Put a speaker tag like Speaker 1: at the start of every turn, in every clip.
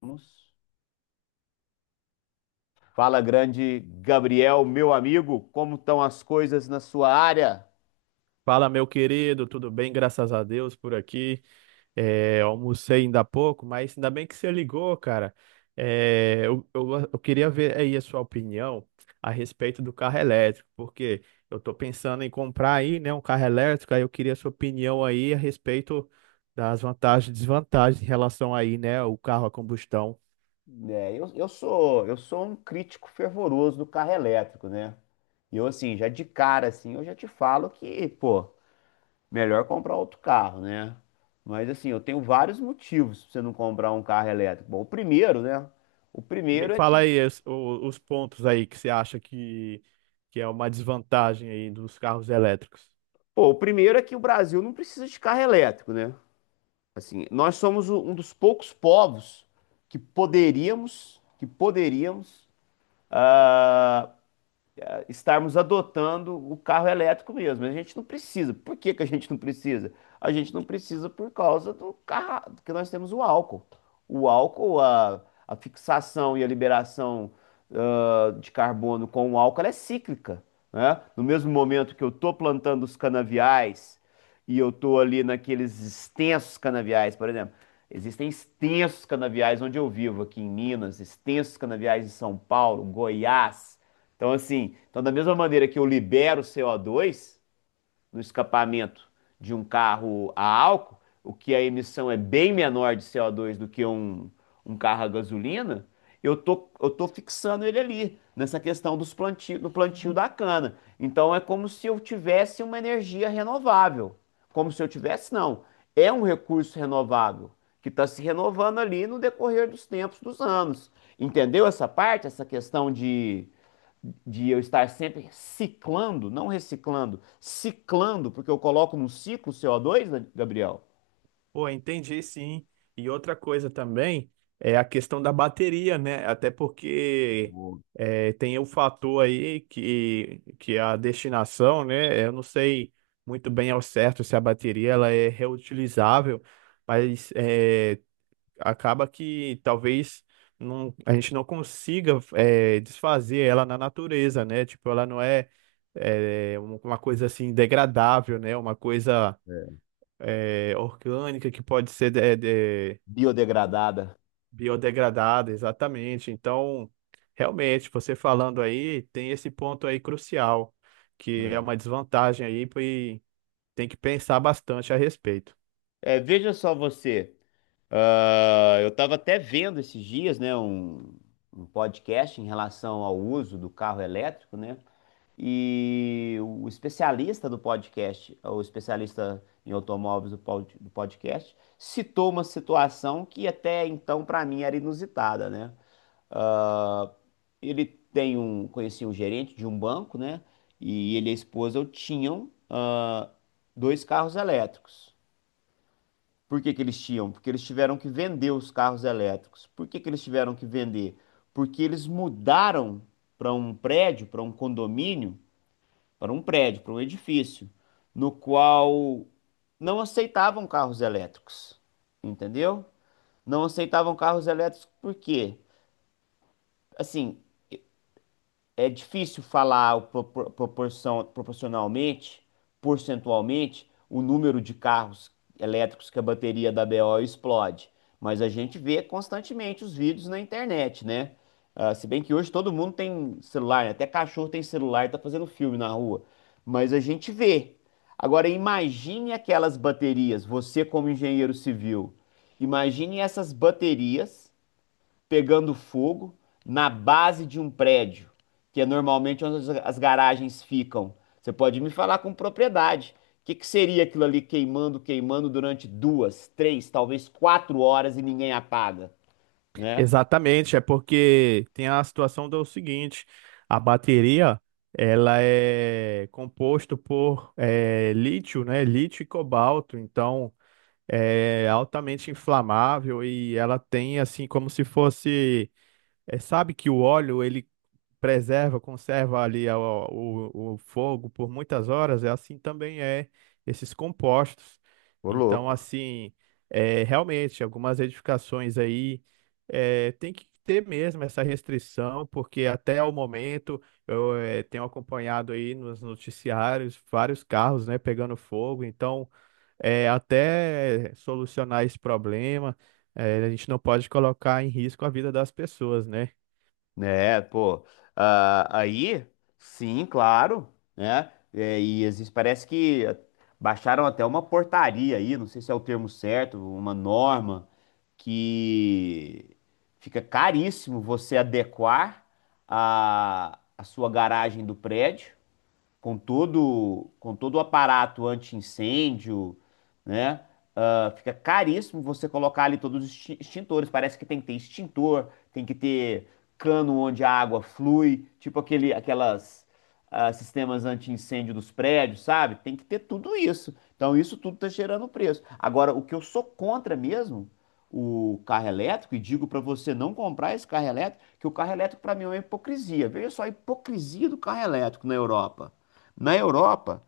Speaker 1: Vamos. Fala, grande Gabriel, meu amigo, como estão as coisas na sua área?
Speaker 2: Fala, meu querido, tudo bem? Graças a Deus por aqui. Almocei ainda há pouco, mas ainda bem que você ligou, cara. Eu queria ver aí a sua opinião a respeito do carro elétrico, porque eu tô pensando em comprar aí, né, um carro elétrico, aí eu queria a sua opinião aí a respeito das vantagens e desvantagens em relação aí, né, o carro a combustão.
Speaker 1: Eu sou um crítico fervoroso do carro elétrico, né? E eu assim, já de cara assim, eu já te falo que, pô, melhor comprar outro carro, né? Mas assim, eu tenho vários motivos pra você não comprar um carro elétrico. Bom, o primeiro, né? O
Speaker 2: Me
Speaker 1: primeiro é
Speaker 2: fala
Speaker 1: que,
Speaker 2: aí os pontos aí que você acha que é uma desvantagem aí dos carros elétricos.
Speaker 1: pô, o primeiro é que o Brasil não precisa de carro elétrico, né? Assim, nós somos um dos poucos povos que poderíamos, estarmos adotando o carro elétrico mesmo. A gente não precisa. Por que que a gente não precisa? A gente não precisa por causa do carro, que nós temos o álcool. O álcool, a fixação e a liberação de carbono com o álcool, ela é cíclica, né? No mesmo momento que eu estou plantando os canaviais e eu estou ali naqueles extensos canaviais, por exemplo. Existem extensos canaviais onde eu vivo, aqui em Minas, extensos canaviais em São Paulo, Goiás, então, assim, então da mesma maneira que eu libero CO2 no escapamento de um carro a álcool, o que a emissão é bem menor de CO2 do que um carro a gasolina, eu tô fixando ele ali, nessa questão do plantio da cana. Então, é como se eu tivesse uma energia renovável. Como se eu tivesse, não. É um recurso renovável que está se renovando ali no decorrer dos tempos, dos anos. Entendeu essa parte, essa questão de eu estar sempre ciclando, não reciclando, ciclando, porque eu coloco num ciclo CO2, né, Gabriel?
Speaker 2: Pô, entendi sim. E outra coisa também é a questão da bateria, né? Até porque tem o fator aí que a destinação, né? Eu não sei muito bem ao certo se a bateria ela é reutilizável, mas acaba que talvez não, a gente não consiga desfazer ela na natureza, né? Tipo, ela não é uma coisa assim degradável, né? Uma coisa
Speaker 1: É,
Speaker 2: orgânica que pode ser de-
Speaker 1: biodegradada.
Speaker 2: biodegradada, exatamente. Então, realmente, você falando aí, tem esse ponto aí crucial, que é
Speaker 1: É.
Speaker 2: uma desvantagem aí, e tem que pensar bastante a respeito.
Speaker 1: É, veja só você, eu estava até vendo esses dias, né, um podcast em relação ao uso do carro elétrico, né? E o especialista do podcast, o especialista em automóveis do podcast, citou uma situação que até então para mim era inusitada, né? Ah, ele conhecia um gerente de um banco, né? E ele e a esposa tinham dois carros elétricos. Por que que eles tinham? Porque eles tiveram que vender os carros elétricos. Por que que eles tiveram que vender? Porque eles mudaram para um prédio, para um condomínio, para um prédio, para um edifício, no qual não aceitavam carros elétricos, entendeu? Não aceitavam carros elétricos por quê? Assim, é difícil falar proporção, proporcionalmente, percentualmente, o número de carros elétricos que a bateria da BO explode. Mas a gente vê constantemente os vídeos na internet, né? Ah, se bem que hoje todo mundo tem celular, né? Até cachorro tem celular e tá fazendo filme na rua. Mas a gente vê. Agora, imagine aquelas baterias, você como engenheiro civil. Imagine essas baterias pegando fogo na base de um prédio, que é normalmente onde as garagens ficam. Você pode me falar com propriedade. O que que seria aquilo ali queimando, queimando durante 2, 3, talvez 4 horas e ninguém apaga, né?
Speaker 2: Exatamente, é porque tem a situação do seguinte, a bateria, ela é composto por lítio, né? Lítio e cobalto, então é altamente inflamável e ela tem assim como se fosse. É, sabe que o óleo ele preserva, conserva ali o fogo por muitas horas, é assim também esses compostos.
Speaker 1: Ô,
Speaker 2: Então,
Speaker 1: louco.
Speaker 2: assim, realmente, algumas edificações aí tem que ter mesmo essa restrição, porque até o momento eu tenho acompanhado aí nos noticiários vários carros, né, pegando fogo, então até solucionar esse problema, a gente não pode colocar em risco a vida das pessoas, né?
Speaker 1: É, pô. Aí, sim, claro, né? É, e existe, parece que baixaram até uma portaria aí, não sei se é o termo certo, uma norma que fica caríssimo você adequar a sua garagem do prédio com todo o aparato anti-incêndio, né? Ah, fica caríssimo você colocar ali todos os extintores. Parece que tem que ter extintor, tem que ter cano onde a água flui, tipo aquelas sistemas anti-incêndio dos prédios, sabe? Tem que ter tudo isso. Então isso tudo tá gerando preço. Agora, o que eu sou contra mesmo, o carro elétrico, e digo para você não comprar esse carro elétrico, que o carro elétrico para mim é uma hipocrisia. Veja só a hipocrisia do carro elétrico na Europa. Na Europa,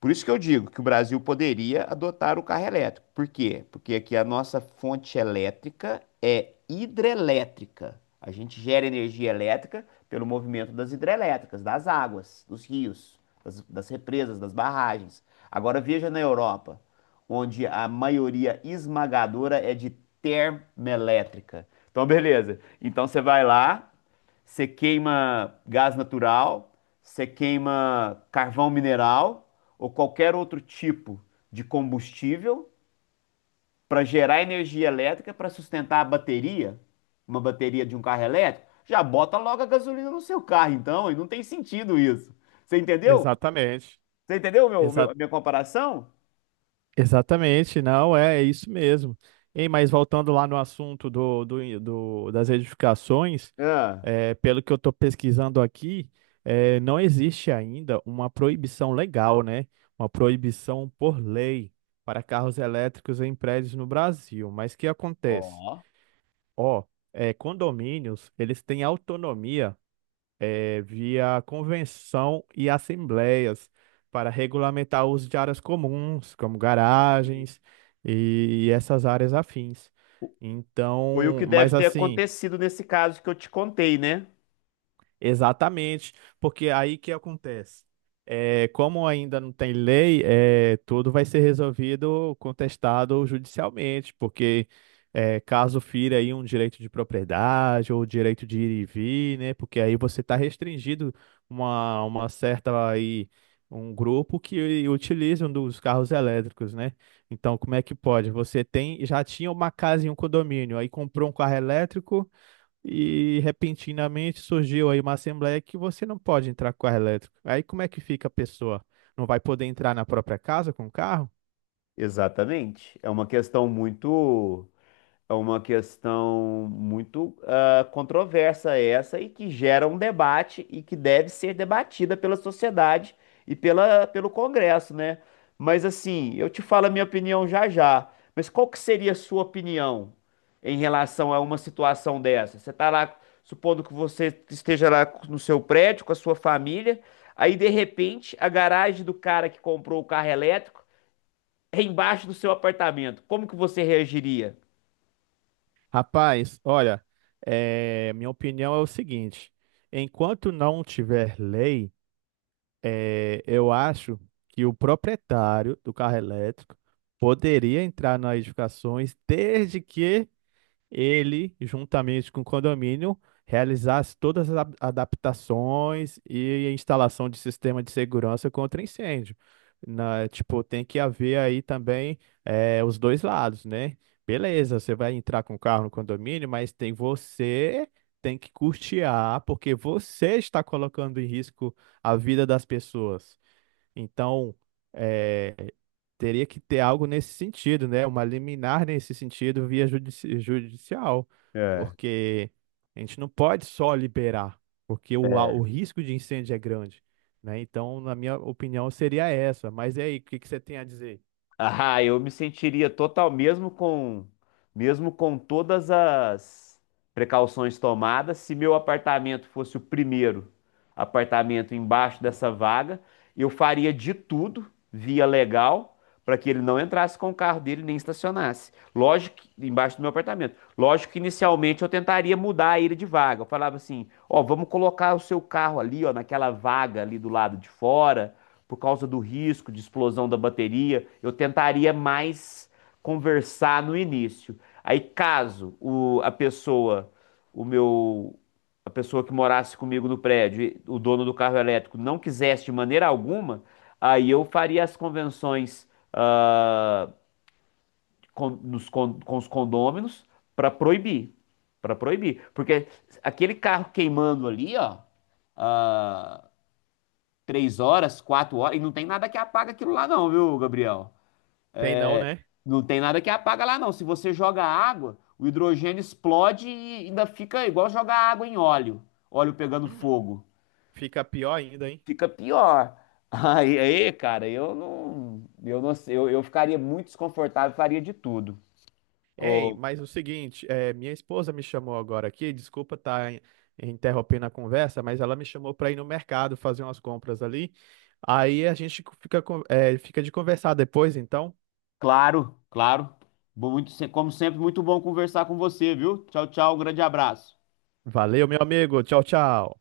Speaker 1: por isso que eu digo que o Brasil poderia adotar o carro elétrico. Por quê? Porque aqui a nossa fonte elétrica é hidrelétrica. A gente gera energia elétrica pelo movimento das hidrelétricas, das águas, dos rios, das represas, das barragens. Agora veja na Europa, onde a maioria esmagadora é de termoelétrica. Então, beleza. Então você vai lá, você queima gás natural, você queima carvão mineral ou qualquer outro tipo de combustível para gerar energia elétrica para sustentar a bateria, uma bateria de um carro elétrico, já bota logo a gasolina no seu carro, então, e não tem sentido isso. Você entendeu?
Speaker 2: Exatamente.
Speaker 1: Você entendeu a
Speaker 2: Exa
Speaker 1: minha comparação?
Speaker 2: Exatamente, não, é, é isso mesmo. Ei, mas voltando lá no assunto das edificações,
Speaker 1: Ah,
Speaker 2: pelo que eu estou pesquisando aqui, não existe ainda uma proibição legal, né? Uma proibição por lei para carros elétricos em prédios no Brasil. Mas o que acontece?
Speaker 1: ó.
Speaker 2: Ó, condomínios, eles têm autonomia, via convenção e assembleias, para regulamentar o uso de áreas comuns, como garagens e essas áreas afins.
Speaker 1: Foi o que
Speaker 2: Então,
Speaker 1: deve
Speaker 2: mas
Speaker 1: ter
Speaker 2: assim.
Speaker 1: acontecido nesse caso que eu te contei, né?
Speaker 2: Exatamente, porque aí que acontece? É, como ainda não tem lei, é, tudo vai ser resolvido, contestado judicialmente, porque caso fira aí um direito de propriedade ou direito de ir e vir, né? Porque aí você está restringido uma certa aí um grupo que utilizam dos carros elétricos, né? Então, como é que pode? Você tem já tinha uma casa em um condomínio, aí comprou um carro elétrico e repentinamente surgiu aí uma assembleia que você não pode entrar com carro elétrico. Aí como é que fica a pessoa? Não vai poder entrar na própria casa com carro?
Speaker 1: Exatamente. É uma questão muito controversa essa e que gera um debate e que deve ser debatida pela sociedade e pelo Congresso, né? Mas assim, eu te falo a minha opinião já já. Mas qual que seria a sua opinião em relação a uma situação dessa? Você está lá, supondo que você esteja lá no seu prédio com a sua família, aí de repente a garagem do cara que comprou o carro elétrico é embaixo do seu apartamento. Como que você reagiria?
Speaker 2: Rapaz, olha, minha opinião é o seguinte: enquanto não tiver lei, eu acho que o proprietário do carro elétrico poderia entrar nas edificações desde que ele, juntamente com o condomínio, realizasse todas as adaptações e a instalação de sistema de segurança contra incêndio. Na, tipo, tem que haver aí também, os dois lados, né? Beleza, você vai entrar com o carro no condomínio, mas tem você, tem que custear, porque você está colocando em risco a vida das pessoas. Então, é, teria que ter algo nesse sentido, né? Uma liminar nesse sentido via judicial, porque a gente não pode só liberar, porque
Speaker 1: É.
Speaker 2: o risco de incêndio é grande, né? Então, na minha opinião, seria essa. Mas e aí, o que que você tem a dizer?
Speaker 1: Ah, eu me sentiria total, mesmo com todas as precauções tomadas, se meu apartamento fosse o primeiro apartamento embaixo dessa vaga, eu faria de tudo, via legal, para que ele não entrasse com o carro dele nem estacionasse. Lógico, embaixo do meu apartamento. Lógico que inicialmente eu tentaria mudar ele de vaga. Eu falava assim, ó, vamos colocar o seu carro ali, ó, naquela vaga ali do lado de fora por causa do risco de explosão da bateria, eu tentaria mais conversar no início. Aí, caso a pessoa, o meu, a pessoa que morasse comigo no prédio, o dono do carro elétrico, não quisesse de maneira alguma, aí eu faria as convenções ah, com os condôminos para proibir, para proibir, porque aquele carro queimando ali, ó, ah, 3 horas, 4 horas, e não tem nada que apaga aquilo lá não, viu, Gabriel?
Speaker 2: Tem não, né?
Speaker 1: Não tem nada que apaga lá não. Se você joga água, o hidrogênio explode e ainda fica igual jogar água em óleo, óleo pegando
Speaker 2: Hum,
Speaker 1: fogo.
Speaker 2: fica pior ainda, hein?
Speaker 1: Fica pior. Aí, cara, eu não sei, eu ficaria muito desconfortável, faria de tudo.
Speaker 2: Ei,
Speaker 1: Ô,
Speaker 2: mas o seguinte, minha esposa me chamou agora aqui, desculpa estar interrompendo a conversa, mas ela me chamou para ir no mercado fazer umas compras ali. Aí a gente fica, fica de conversar depois, então.
Speaker 1: claro, claro. Bom, Muito, se- como sempre, muito bom conversar com você, viu? Tchau, tchau, um grande abraço.
Speaker 2: Valeu, meu amigo. Tchau, tchau.